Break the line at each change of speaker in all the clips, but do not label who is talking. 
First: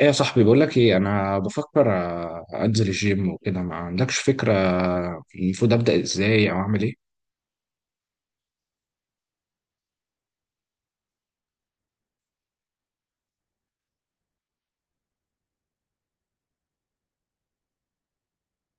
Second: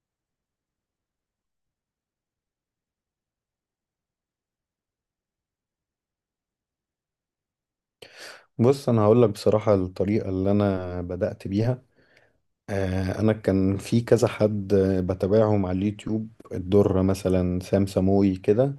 ايه يا صاحبي، بقول لك ايه، انا بفكر انزل الجيم وكده، ما عندكش فكره. المفروض ابدا ازاي او اعمل ايه؟
بص انا هقول لك بصراحه الطريقه اللي انا بدات بيها. انا كان في كذا حد بتابعهم على اليوتيوب، الدره مثلا، سام سموي كده.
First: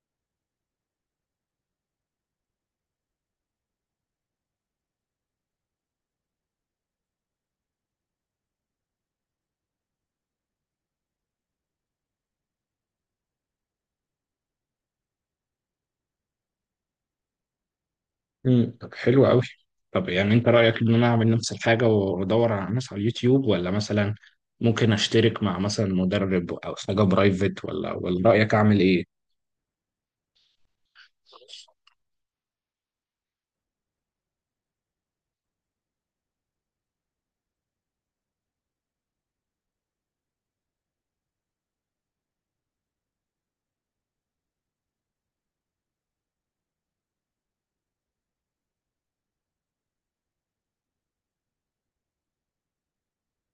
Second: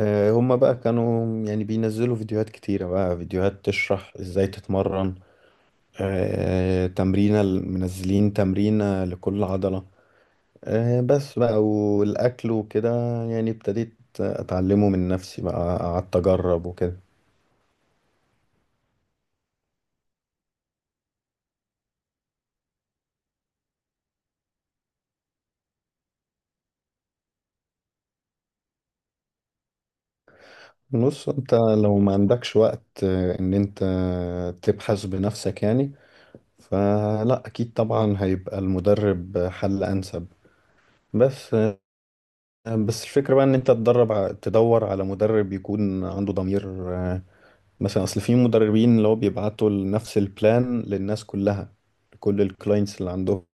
هما بقى كانوا يعني بينزلوا فيديوهات كتيره، بقى فيديوهات تشرح ازاي تتمرن. تمرينه، منزلين تمرينه لكل عضله. بس بقى، والاكل وكده، يعني ابتديت اتعلمه من نفسي، بقى قعدت اجرب وكده.
طب، حلو قوي. طب يعني انت رايك ان انا اعمل نفس الحاجه وادور على ناس على اليوتيوب، ولا مثلا ممكن اشترك مع مثلا مدرب او حاجه برايفت، ولا رايك اعمل ايه؟
بص انت لو ما عندكش وقت ان انت تبحث بنفسك يعني، فلا اكيد طبعا هيبقى المدرب حل انسب. بس آه، بس الفكرة بقى ان انت تدور على مدرب يكون عنده ضمير. مثلا اصل في مدربين اللي هو بيبعتوا نفس البلان للناس كلها، لكل الكلاينتس اللي عندهم.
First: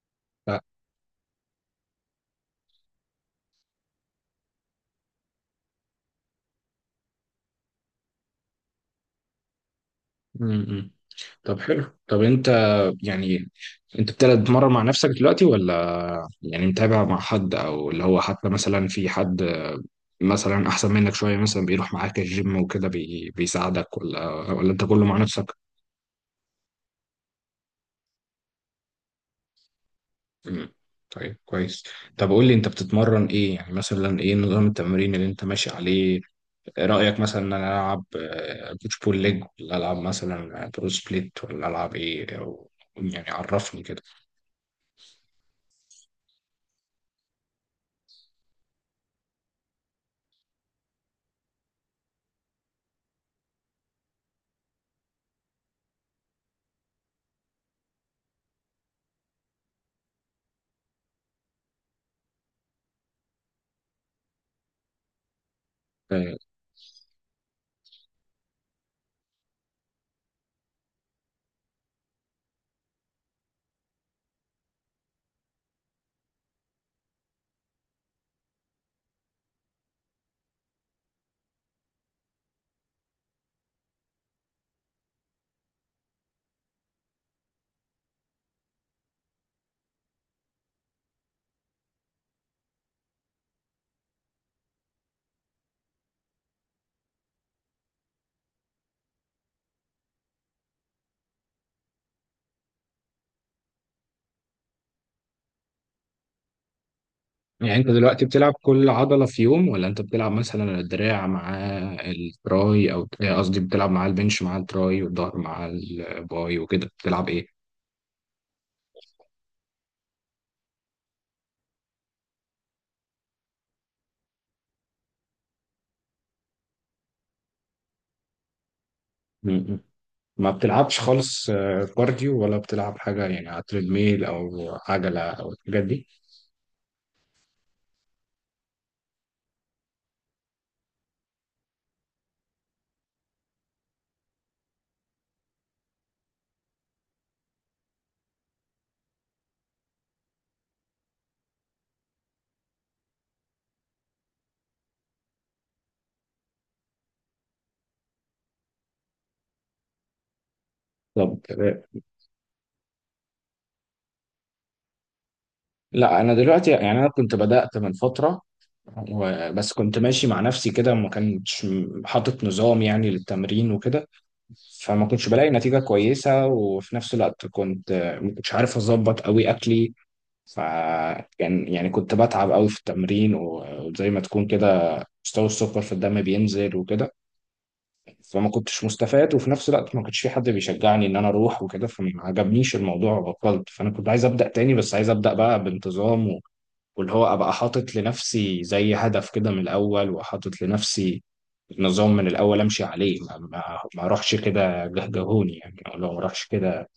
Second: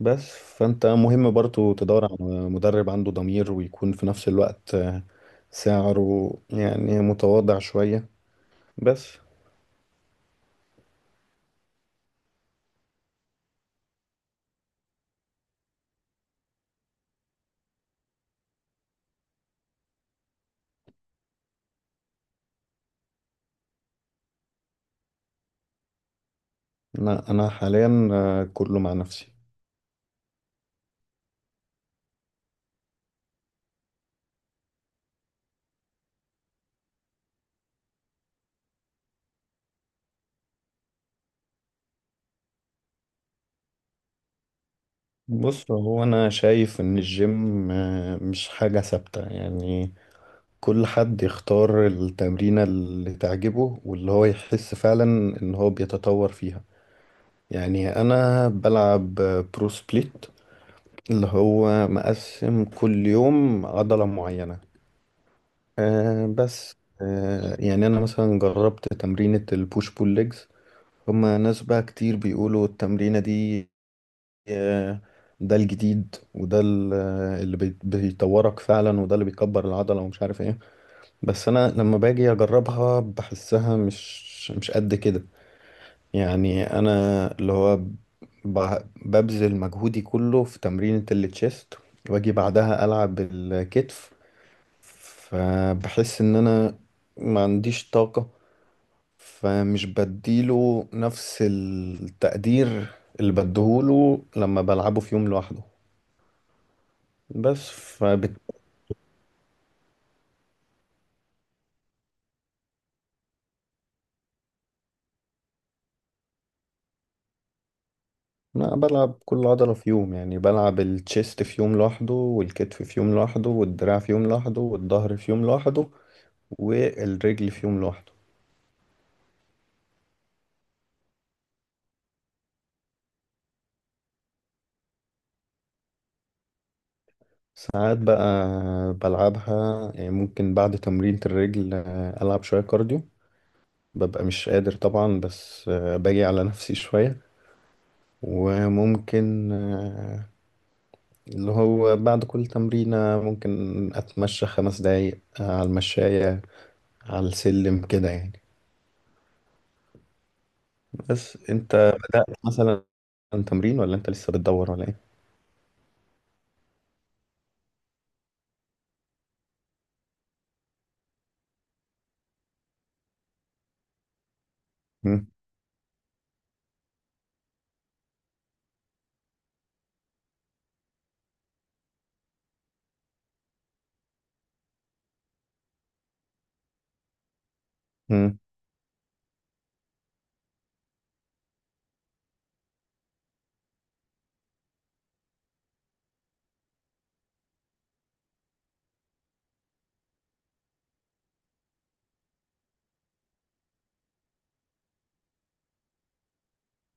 بس
ف...
فانت مهم برضو تدور على مدرب عنده ضمير، ويكون في نفس الوقت سعره يعني متواضع شوية. بس.
امم طب حلو. طب انت، يعني انت بتلعب، تتمرن مع نفسك دلوقتي ولا يعني متابع مع حد، او اللي هو حتى مثلا في حد مثلا احسن منك شويه، مثلا بيروح معاك الجيم وكده، بيساعدك، ولا انت كله مع نفسك؟
لا انا حاليا كله مع نفسي.
مم. طيب، كويس. طب قول لي، انت بتتمرن ايه؟ يعني مثلا ايه نظام التمرين اللي انت ماشي عليه؟ رايك مثلا ان انا العب بوش بول ليج، ولا العب مثلا برو سبليت، ولا العب ايه، أو يعني عرفني كده.
بص هو انا شايف ان الجيم مش حاجة ثابتة، يعني كل حد يختار التمرينة اللي تعجبه واللي هو يحس فعلا ان هو بيتطور فيها. يعني انا بلعب برو سبليت، اللي هو مقسم كل يوم عضلة معينة.
آه.
بس. يعني انا مثلا جربت تمرينة البوش بول ليجز، هما ناس بقى كتير بيقولوا التمرينة دي آه، ده الجديد، وده اللي بيطورك فعلا، وده اللي بيكبر العضلة ومش عارف ايه. بس انا لما باجي اجربها بحسها مش قد كده. يعني انا اللي هو ببذل مجهودي كله في تمرينة التشيست، واجي بعدها العب الكتف، فبحس ان انا ما عنديش طاقة، فمش بديله نفس التقدير اللي بديهوله لما بلعبه في يوم لوحده. بس
يعني انت دلوقتي بتلعب كل عضله في يوم، ولا انت بتلعب مثلا الدراع مع التراي، او قصدي بتلعب مع البنش مع التراي، والظهر مع الباي، وكده بتلعب ايه؟
لا، بلعب كل عضلة في يوم، يعني بلعب التشيست في يوم لوحده، والكتف في يوم لوحده، والدراع في يوم لوحده، والظهر في يوم لوحده، والرجل في يوم لوحده.
م. ما بتلعبش خالص كارديو، ولا بتلعب حاجة يعني على تريدميل أو عجلة أو الحاجات دي؟
ساعات بقى بلعبها، يعني ممكن بعد تمرينة الرجل ألعب شوية كارديو، ببقى مش قادر طبعا، بس باجي على نفسي شوية. وممكن اللي هو بعد كل تمرينة ممكن أتمشى 5 دقايق على المشاية، على السلم كده يعني.
طب
بس انت مثلا تمرين، ولا انت لسه بتدور، ولا ايه؟
لا، أنا دلوقتي يعني أنا كنت بدأت من فترة، بس كنت ماشي مع نفسي كده، ما كانش حاطط نظام يعني للتمرين وكده، فما
مم.
كنتش بلاقي نتيجة كويسة. وفي نفس الوقت كنت ما كنتش عارف أظبط أوي أكلي. فكان يعني كنت بتعب أوي في التمرين، وزي ما تكون كده مستوى السكر في الدم بينزل وكده،
مم.
فما كنتش مستفاد. وفي نفس الوقت ما كانش في حد بيشجعني ان انا اروح وكده، فما عجبنيش الموضوع وبطلت. فانا كنت عايز ابدا تاني، بس عايز ابدا بقى بانتظام، واللي هو ابقى حاطط لنفسي زي هدف كده من الاول، وحاطط لنفسي نظام من الاول امشي عليه. ما اروحش كده جهجهوني يعني، او لو ما اروحش كده،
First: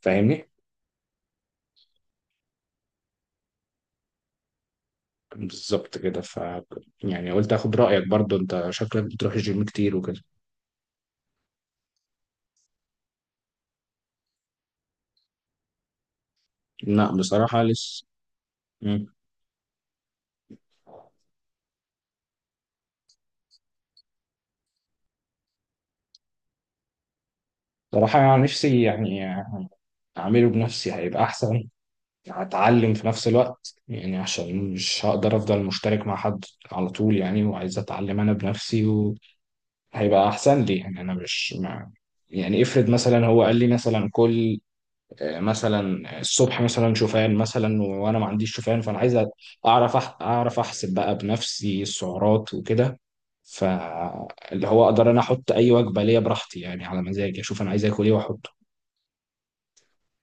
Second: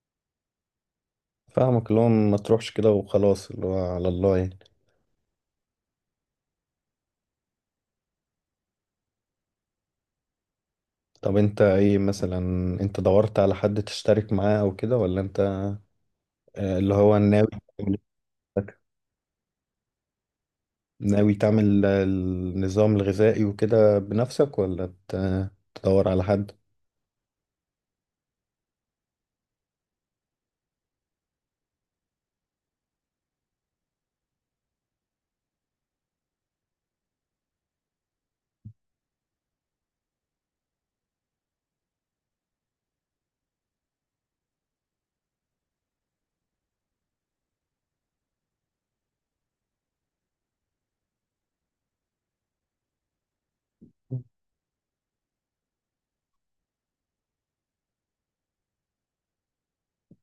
فاهمني؟
فاهمك، اللي هو ما تروحش كده وخلاص، اللي هو على الله يعني.
بالظبط كده. يعني قلت اخد رايك، برضو انت شكلك بتروح الجيم كتير وكده.
طب انت ايه مثلا؟ انت دورت على حد تشترك معاه او كده، ولا انت اللي
لا،
هو ناوي
بصراحه
تعمل-
لسه.
نفسك-
مم.
ناوي تعمل النظام الغذائي وكده بنفسك، ولا تدور على حد؟
بصراحه يعني نفسي يعني اعمله بنفسي، هيبقى احسن. هتعلم في نفس الوقت، يعني عشان مش هقدر افضل مشترك مع حد على طول يعني، وعايز اتعلم انا بنفسي، وهيبقى احسن لي. يعني انا مش مع، يعني افرض مثلا هو قال لي مثلا كل مثلا الصبح مثلا شوفان، مثلا وانا ما عنديش شوفان، فانا عايز اعرف اعرف احسب بقى بنفسي السعرات وكده، فاللي هو اقدر انا احط اي وجبه ليا براحتي، يعني على مزاجي اشوف انا عايز اكل ايه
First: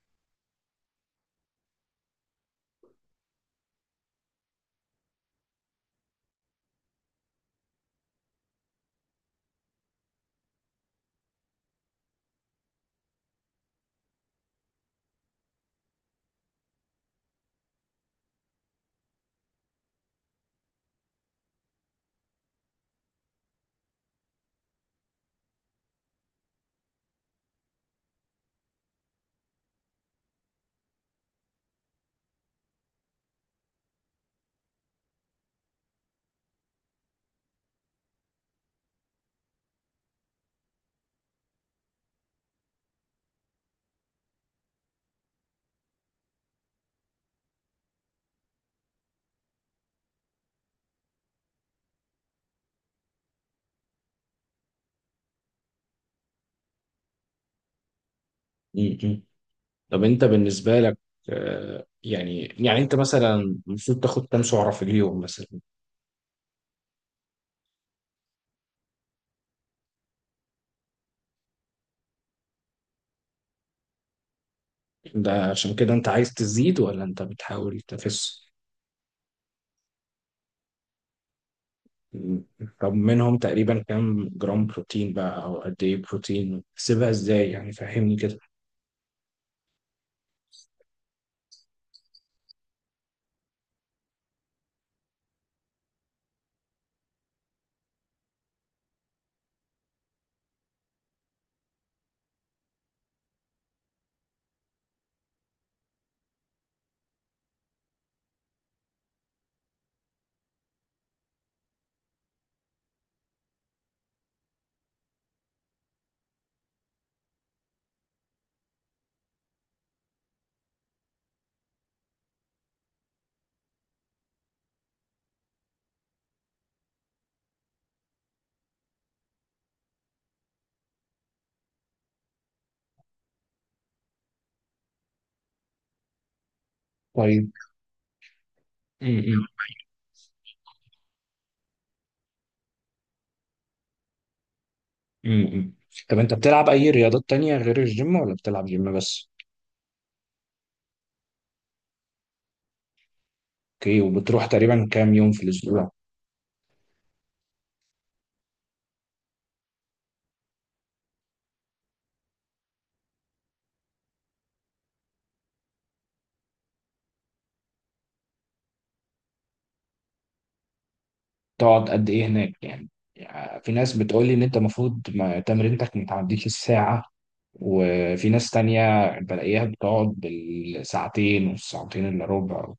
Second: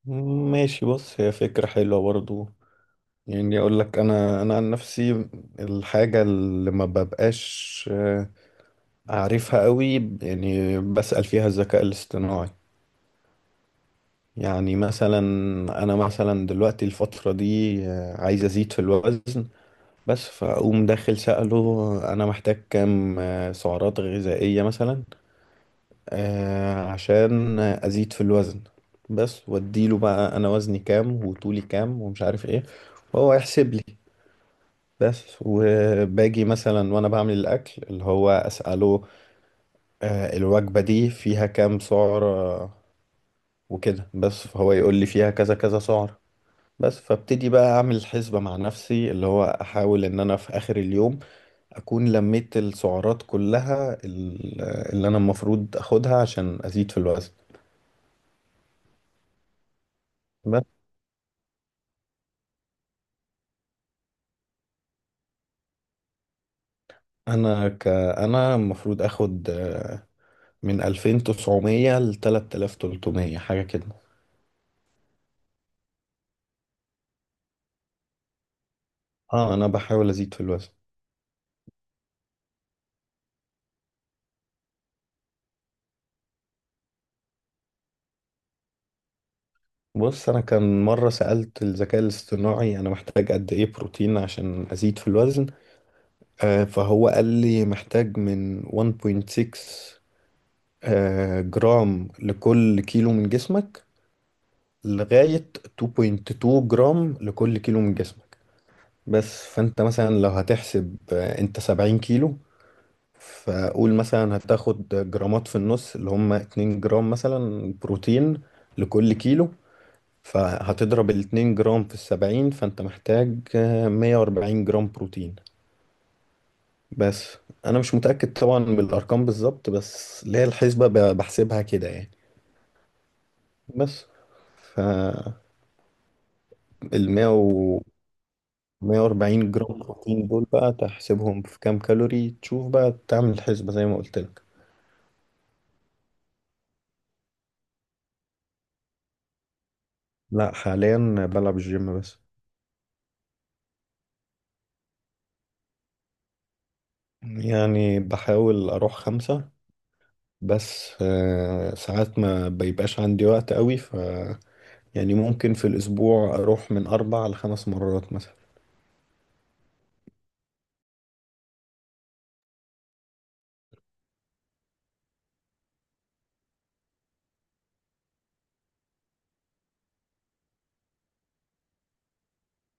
ماشي. بص هي فكرة حلوة برضو. يعني اقول لك، انا عن نفسي، الحاجة اللي ما ببقاش أعرفها قوي يعني بسأل فيها الذكاء الاصطناعي. يعني مثلا أنا مثلا دلوقتي الفترة دي عايز أزيد في الوزن، بس. فأقوم داخل سأله أنا محتاج كام سعرات غذائية مثلا، عشان أزيد في الوزن بس. وأديله بقى أنا وزني كام وطولي كام ومش عارف إيه، وهو يحسب لي بس. وباجي مثلا وأنا بعمل الأكل اللي هو أسأله الوجبة دي فيها كام سعر وكده، بس فهو يقول لي فيها كذا كذا سعر. بس فابتدي بقى اعمل حسبة مع نفسي، اللي هو احاول ان انا في اخر اليوم اكون لميت السعرات كلها، اللي انا المفروض اخدها عشان ازيد في الوزن.
واحطه. طب انت،
بس.
بالنسبه لك، يعني انت مثلا المفروض تاخد كام سعره في اليوم مثلا؟
انا المفروض اخد من 2900 ل 3300 حاجة كده.
ده عشان كده انت عايز تزيد، ولا انت بتحاول تخس؟
اه، انا بحاول ازيد في الوزن.
طب منهم تقريبا كام جرام بروتين بقى، او قد ايه بروتين، تسيبها ازاي يعني؟ فهمني كده.
بص، انا كان مرة سألت الذكاء الاصطناعي انا محتاج قد ايه بروتين عشان ازيد في الوزن، فهو قال لي محتاج من 1.6 جرام لكل كيلو من جسمك، لغاية 2.2 جرام لكل كيلو من جسمك. بس فانت مثلا لو هتحسب انت 70 كيلو، فقول مثلا هتاخد جرامات في النص اللي هم 2 جرام مثلا بروتين لكل كيلو، فهتضرب ال 2 جرام في ال 70، فانت محتاج 140 جرام بروتين بس. انا مش متأكد طبعا من الارقام بالظبط، بس اللي هي الحسبة بحسبها كده يعني. بس، فال 100
طيب.
و
م- م-
140 جرام بروتين دول بقى تحسبهم في كام كالوري، تشوف بقى تعمل الحسبة زي ما قلت لك.
م. طب انت بتلعب اي رياضات تانية غير الجيم، ولا بتلعب جيم بس؟
لا، حاليا بلعب الجيم بس.
اوكي. وبتروح تقريبا كام يوم في الاسبوع؟
يعني بحاول اروح 5، بس ساعات ما بيبقاش عندي وقت قوي، ف يعني ممكن في الاسبوع اروح من 4 ل5 مرات مثلا.
تقعد قد ايه هناك يعني؟ يعني في ناس بتقول لي ان انت المفروض تمرينتك ما تعديش الساعه، وفي ناس تانية بلاقيها بتقعد بالساعتين والساعتين إلا ربع،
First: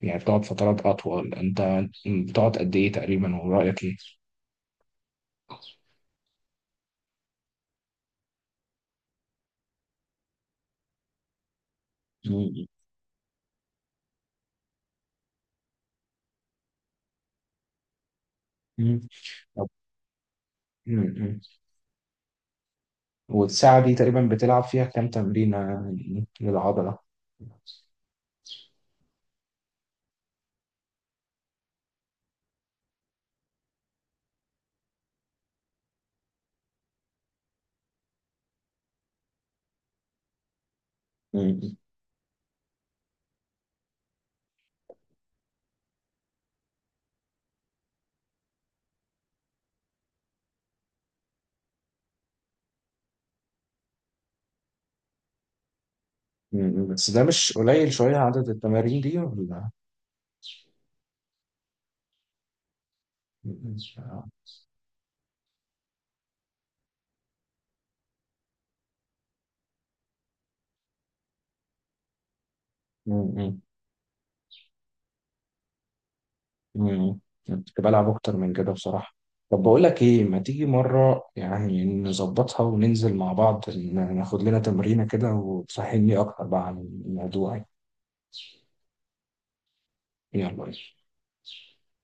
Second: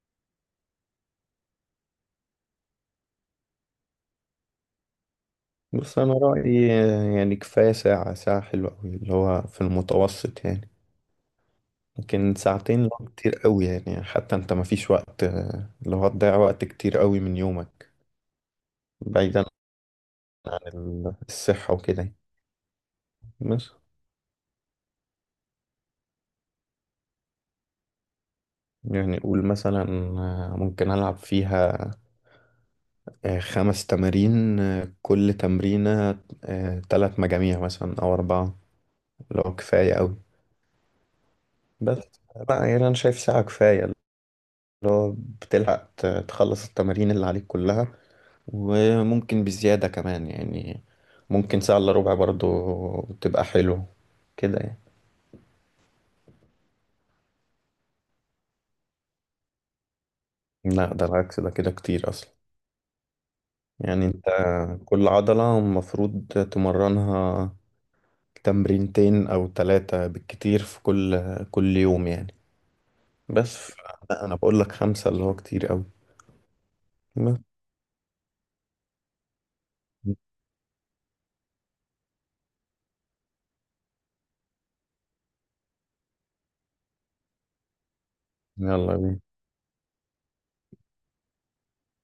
يعني بتقعد فترات أطول. أنت بتقعد قد إيه تقريبا، ورأيك إيه؟
بص، انا رايي يعني كفايه ساعه، ساعه حلوه قوي اللي هو في المتوسط يعني. لكن
مم.
ساعتين لو كتير قوي، يعني حتى انت ما فيش وقت، اللي هو هتضيع وقت كتير قوي من يومك،
مم.
بعيدا
طب-
عن
مم. مم.
الصحه وكده يعني. بس.
والساعة دي تقريبا بتلعب فيها كام تمرينة للعضلة؟
يعني قول مثلا ممكن العب فيها 5 تمارين، كل تمرينه 3 مجاميع مثلا او 4، لو كفايه قوي.
مم.
بس بقى، يعني انا شايف ساعه كفايه، اللي هو بتلحق تخلص التمارين اللي عليك كلها، وممكن بزيادة كمان يعني، ممكن ساعة إلا ربع برضو تبقى حلو كده يعني.
مم. بس ده مش قليل شوية عدد التمارين دي، ولا؟
لا، ده العكس، ده كده كتير أصلا.
مم.
يعني أنت كل عضلة المفروض تمرنها تمرينتين أو 3 بالكتير في كل يوم يعني. بس
مم.
لا، أنا بقول لك 5 اللي هو كتير أوي.
مم.
بس.
كنت بلعب اكتر من كده بصراحة. طب بقول لك ايه، ما تيجي مرة يعني نظبطها وننزل مع بعض، ناخد لنا تمرينة كده، وتفهمني اكتر بقى عن الموضوع يعني.
يلا بينا.
يلا.